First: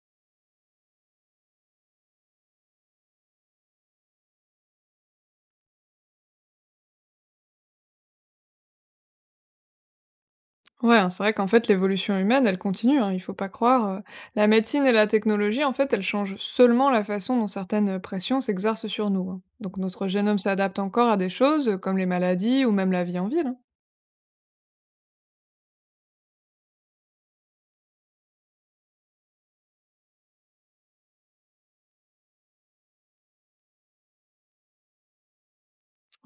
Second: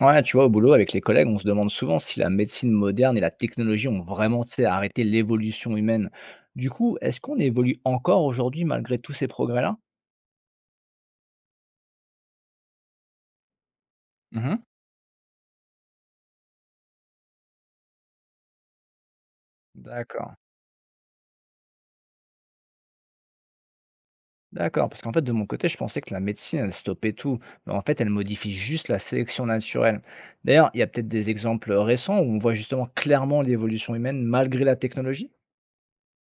Ouais, tu vois, au boulot, avec les collègues, on se demande souvent si la médecine moderne et la technologie ont vraiment, tu sais, arrêté l'évolution humaine. Du coup, est-ce qu'on évolue encore aujourd'hui malgré tous ces progrès-là? Ouais, hein, c'est vrai qu'en fait, l'évolution humaine, elle continue, hein, il faut pas croire. La Mhm. médecine et la technologie, en fait, elles changent seulement la façon dont certaines pressions s'exercent sur nous, hein. Donc notre D'accord, génome s'adapte encore à des choses comme les maladies ou même la vie en ville, hein. d'accord. Parce qu'en fait, de mon côté, je pensais que la médecine, elle stoppait tout. Mais en fait, elle modifie juste la sélection naturelle. D'ailleurs, il y a peut-être des exemples récents où on voit justement clairement l'évolution humaine malgré la technologie?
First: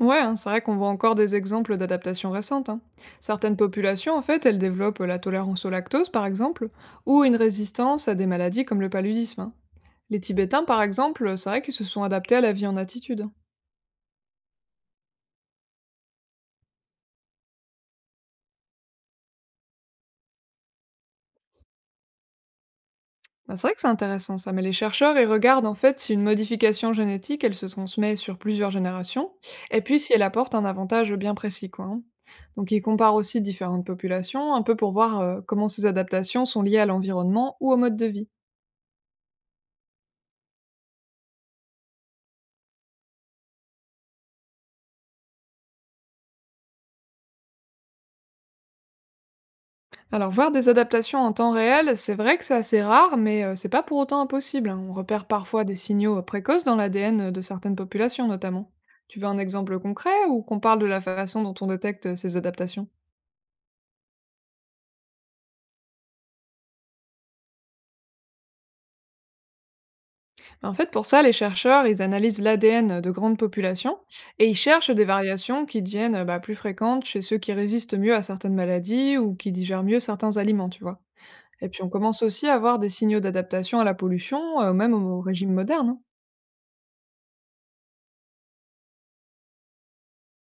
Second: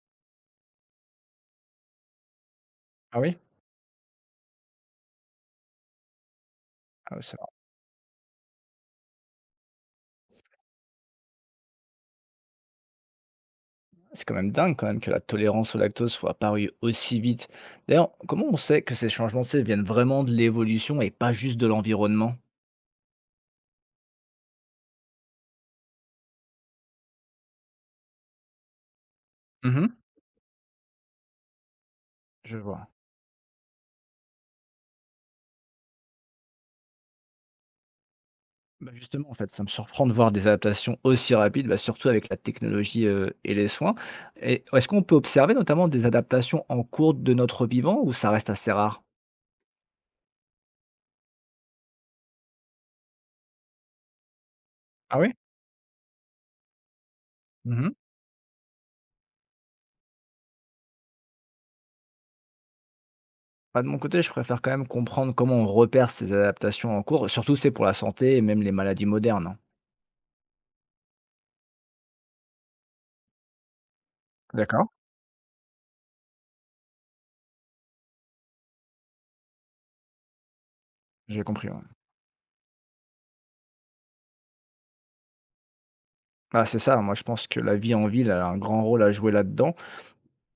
Ouais, hein, c'est vrai qu'on voit encore des exemples d'adaptations récentes, hein. Ah oui? Certaines populations, en fait, elles développent la tolérance au lactose, par exemple, Ah, ouais, ou une ça. résistance à des maladies comme le paludisme, hein. Les Tibétains, par exemple, c'est vrai qu'ils se sont adaptés à la vie en altitude. C'est quand même dingue quand même que la tolérance au lactose soit apparue aussi vite. D'ailleurs, comment on sait que ces changements, tu sais, viennent vraiment de l'évolution et pas juste de l'environnement? Bah, c'est vrai que c'est intéressant ça, mais les chercheurs, ils regardent en fait si une modification génétique, elle se transmet sur plusieurs générations, et Mhm. puis si elle apporte un avantage bien précis, quoi, hein. Je Donc ils vois. comparent aussi différentes populations, un peu pour voir comment ces adaptations sont liées à l'environnement ou au mode de vie. Bah justement, en fait, ça me surprend de voir des adaptations aussi rapides, bah, surtout avec la technologie et les soins. Et est-ce qu'on peut observer notamment des adaptations en cours de notre vivant ou ça reste assez rare? Alors voir des adaptations en temps réel, c'est vrai que c'est assez rare, mais c'est pas pour autant impossible, hein. On Ah repère oui. parfois des signaux précoces dans l'ADN de certaines Mhm. populations notamment. Tu veux un exemple concret ou qu'on parle de la façon dont on détecte ces adaptations? Bah, de mon côté, je préfère quand même comprendre comment on repère ces adaptations en cours, surtout c'est pour la santé et même les maladies modernes, hein. En fait, pour ça, les chercheurs, ils analysent l'ADN de grandes populations et ils D'accord. cherchent des variations qui deviennent bah, plus fréquentes chez ceux qui résistent mieux à certaines maladies ou qui digèrent mieux certains aliments, tu vois. J'ai compris, Et ouais. puis on commence aussi à voir des signaux d'adaptation à la pollution, même au régime moderne, hein. Bah, c'est ça, moi je pense que la vie en ville, elle a un grand rôle à jouer là-dedans.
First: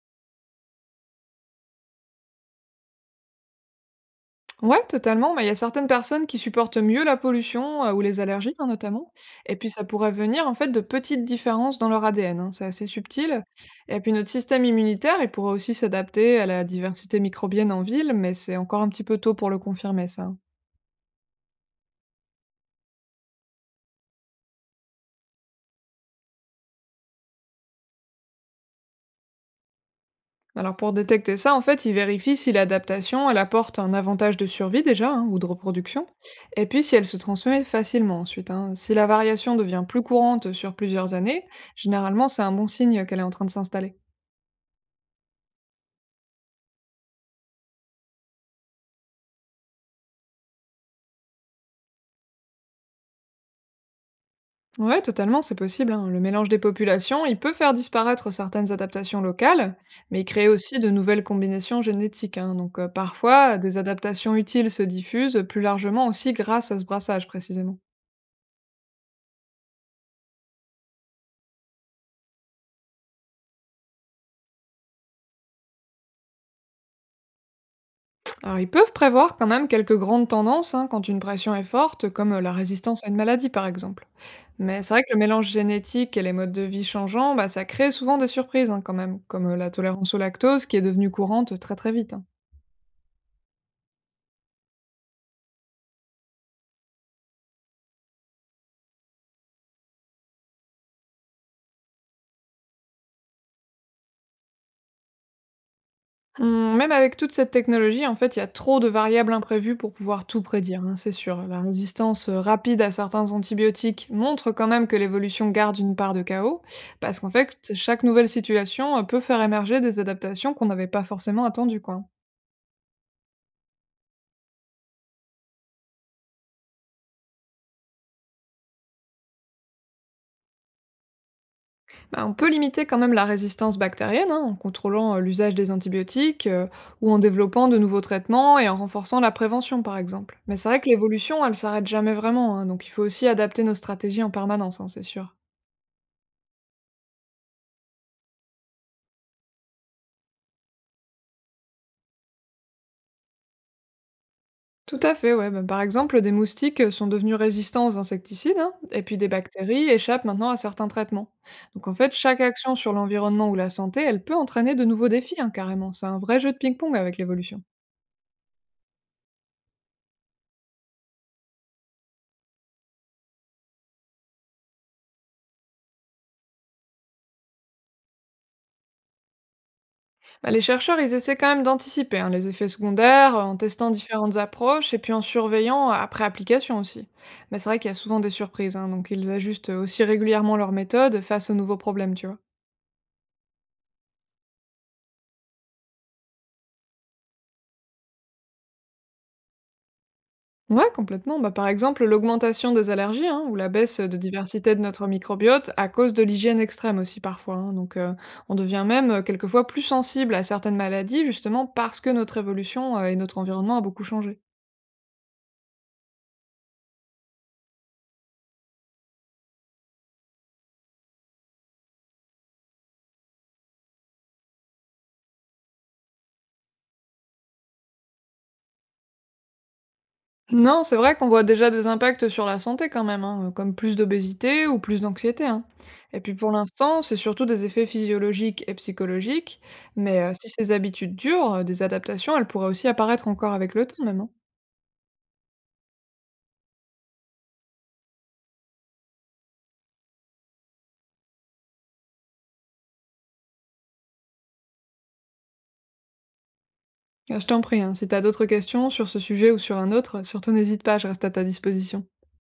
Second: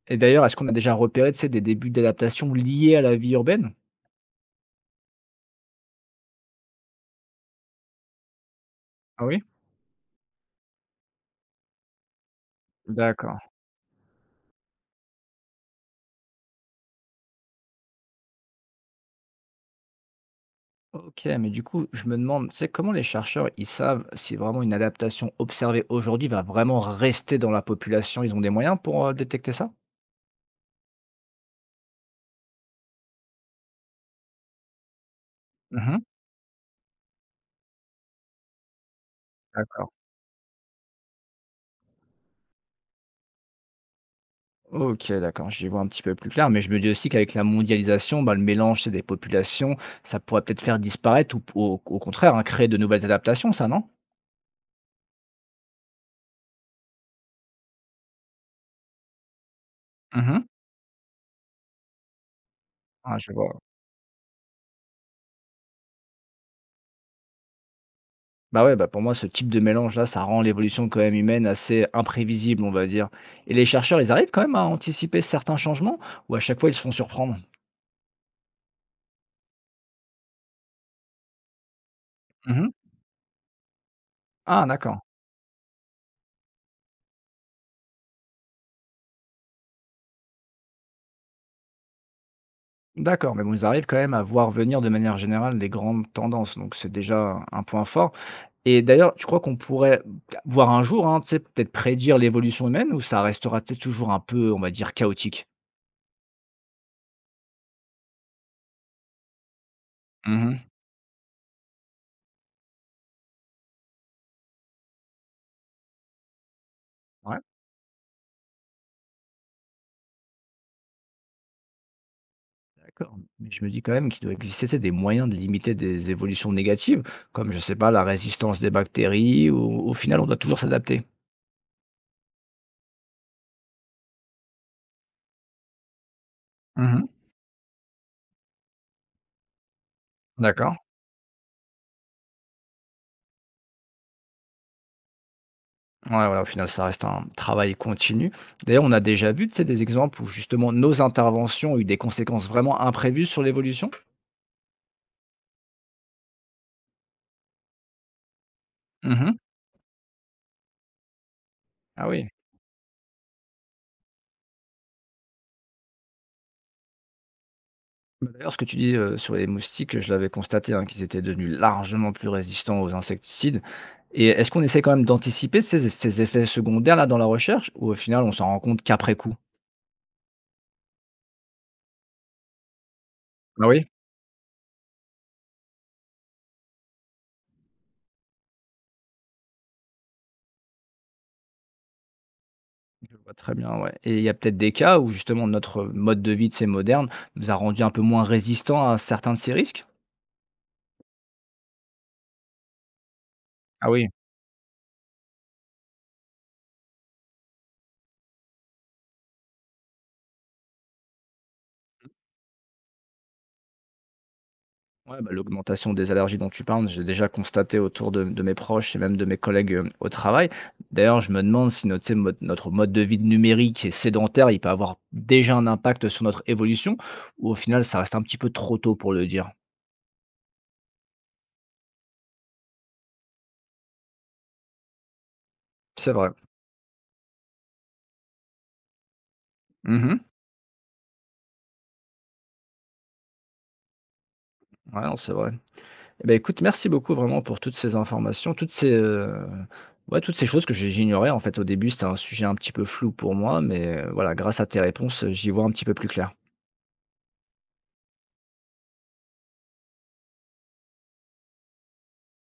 Et d'ailleurs, est-ce qu'on a déjà repéré, tu sais, des débuts d'adaptation liés à la vie urbaine? Ouais, totalement. Mais il y a certaines personnes qui supportent mieux la pollution ou les allergies, hein, notamment. Ah oui? Et puis ça pourrait venir en fait de petites différences dans leur ADN, hein. C'est assez D'accord. subtil. Et puis notre système immunitaire, il pourrait aussi s'adapter à la diversité microbienne en ville, mais c'est encore un petit peu tôt pour le confirmer ça. OK, mais du coup, je me demande, tu sais, comment les chercheurs, ils savent si vraiment une adaptation observée aujourd'hui va vraiment rester dans la population? Ils ont des moyens pour détecter ça? Alors pour détecter ça, en fait, ils vérifient si l'adaptation elle apporte un avantage de survie déjà hein, ou de Mhm. reproduction, et puis si elle se transmet facilement ensuite, hein. Si la variation devient D'accord. plus courante sur plusieurs années, généralement c'est un bon signe qu'elle est en train de s'installer. Ok, d'accord, j'y vois un petit peu plus clair, mais je me dis aussi qu'avec la mondialisation, bah, le mélange c'est des populations, ça pourrait peut-être faire disparaître ou, au contraire hein, créer de nouvelles adaptations, ça, non? Ouais, totalement, c'est possible, hein. Le mélange des populations, il peut faire disparaître certaines adaptations locales, mais il crée Mhm. aussi de nouvelles combinaisons génétiques, hein. Donc Ah, je parfois, vois. des adaptations utiles se diffusent plus largement aussi grâce à ce brassage précisément. Bah, ouais, bah, pour moi, ce type de mélange-là, ça rend l'évolution quand même humaine assez imprévisible, on va dire. Et les chercheurs, ils arrivent quand même à anticiper certains changements ou à chaque fois ils se font surprendre? Alors ils peuvent prévoir quand même quelques grandes tendances hein, quand une pression est forte, comme la Mhm. résistance à une maladie par exemple. Ah, Mais c'est d'accord. vrai que le mélange génétique et les modes de vie changeants, bah, ça crée souvent des surprises hein, quand même, comme la tolérance au lactose qui est devenue courante très très vite, hein. D'accord, mais bon, ils arrivent quand même à voir venir de manière générale des grandes tendances, donc c'est déjà un point fort. Et d'ailleurs, tu crois qu'on pourrait voir un jour, hein, tu sais, peut-être prédire l'évolution humaine ou ça restera peut-être toujours un peu, on va dire, chaotique? Mmh, même avec toute cette technologie, en fait, il y a trop de variables imprévues pour pouvoir tout Mhm. prédire, hein, c'est sûr. La résistance rapide à certains antibiotiques montre quand même que l'évolution garde une part de chaos, parce qu'en Ouais. fait, chaque nouvelle situation peut faire émerger des adaptations qu'on n'avait pas forcément attendues, quoi. D'accord, mais je me dis quand même qu'il doit exister, tu sais, des moyens de limiter des évolutions négatives, comme, je sais pas, la résistance des bactéries, ou au final, on doit toujours s'adapter? Bah, on peut limiter quand même la résistance bactérienne hein, en contrôlant l'usage des antibiotiques Mmh. ou en développant de nouveaux traitements et en renforçant la prévention, par exemple. Mais c'est D'accord. vrai que l'évolution, elle s'arrête jamais vraiment, hein, donc il faut aussi adapter nos stratégies en permanence, hein, c'est sûr. Ouais, voilà, au final, ça reste un travail continu. D'ailleurs, on a déjà vu, tu sais, des exemples où justement nos interventions ont eu des conséquences vraiment imprévues sur l'évolution? Tout à fait, ouais. Ben, par exemple, des moustiques sont devenus résistants aux insecticides, hein, et puis des Mmh. bactéries échappent maintenant à certains traitements. Donc en Ah fait, oui. chaque action sur l'environnement ou la santé, elle peut entraîner de nouveaux défis, hein, carrément. C'est un vrai jeu de ping-pong avec l'évolution. Bah, d'ailleurs, ce que tu dis, sur les moustiques, je l'avais constaté, hein, qu'ils étaient devenus largement plus résistants aux insecticides et est-ce qu'on essaie quand même d'anticiper ces effets secondaires-là dans la recherche ou au final on s'en rend compte qu'après coup? Ben, les chercheurs, ils essaient quand même d'anticiper hein, les effets secondaires en Ah oui? testant différentes approches et puis en surveillant après application aussi. Mais c'est vrai qu'il y a souvent des surprises, hein, donc ils ajustent aussi régulièrement leurs méthodes face aux nouveaux problèmes, tu vois. Je vois très bien, ouais, et il y a peut-être des cas où justement notre mode de vie, de ces modernes nous a rendus un peu moins résistants à certains de ces risques? Ouais, complètement. Bah, par exemple, l'augmentation des allergies hein, ou la Ah baisse oui. de diversité de notre microbiote à cause de l'hygiène extrême aussi parfois, hein. Donc, on devient même quelquefois plus sensible à certaines maladies justement parce que notre évolution et notre environnement a beaucoup changé. Ouais, bah, l'augmentation des allergies dont tu parles, j'ai déjà constaté autour de mes proches et même de mes collègues au travail. D'ailleurs, je me demande si notre, tu sais, mode, notre mode de vie numérique et sédentaire, il peut avoir déjà un impact sur notre évolution, ou au final, ça reste un petit peu trop tôt pour le dire. Non, c'est vrai qu'on voit déjà des impacts sur la santé quand même, hein, comme plus d'obésité ou plus d'anxiété, hein. C'est Et vrai. puis pour l'instant, c'est surtout des effets physiologiques et psychologiques, Mhm. mais si ces habitudes durent, des adaptations, elles pourraient aussi apparaître encore avec le temps même, hein. Ouais, non, c'est vrai. Eh ben, écoute, merci beaucoup vraiment pour toutes ces informations, toutes ces, ouais, toutes ces choses que j'ignorais. En fait, au début, c'était un sujet un petit peu flou pour moi, mais voilà, grâce à tes réponses, j'y vois un petit peu plus clair. Je t'en prie, hein, si t'as d'autres questions sur ce sujet ou sur un autre, surtout n'hésite pas, je reste à ta disposition.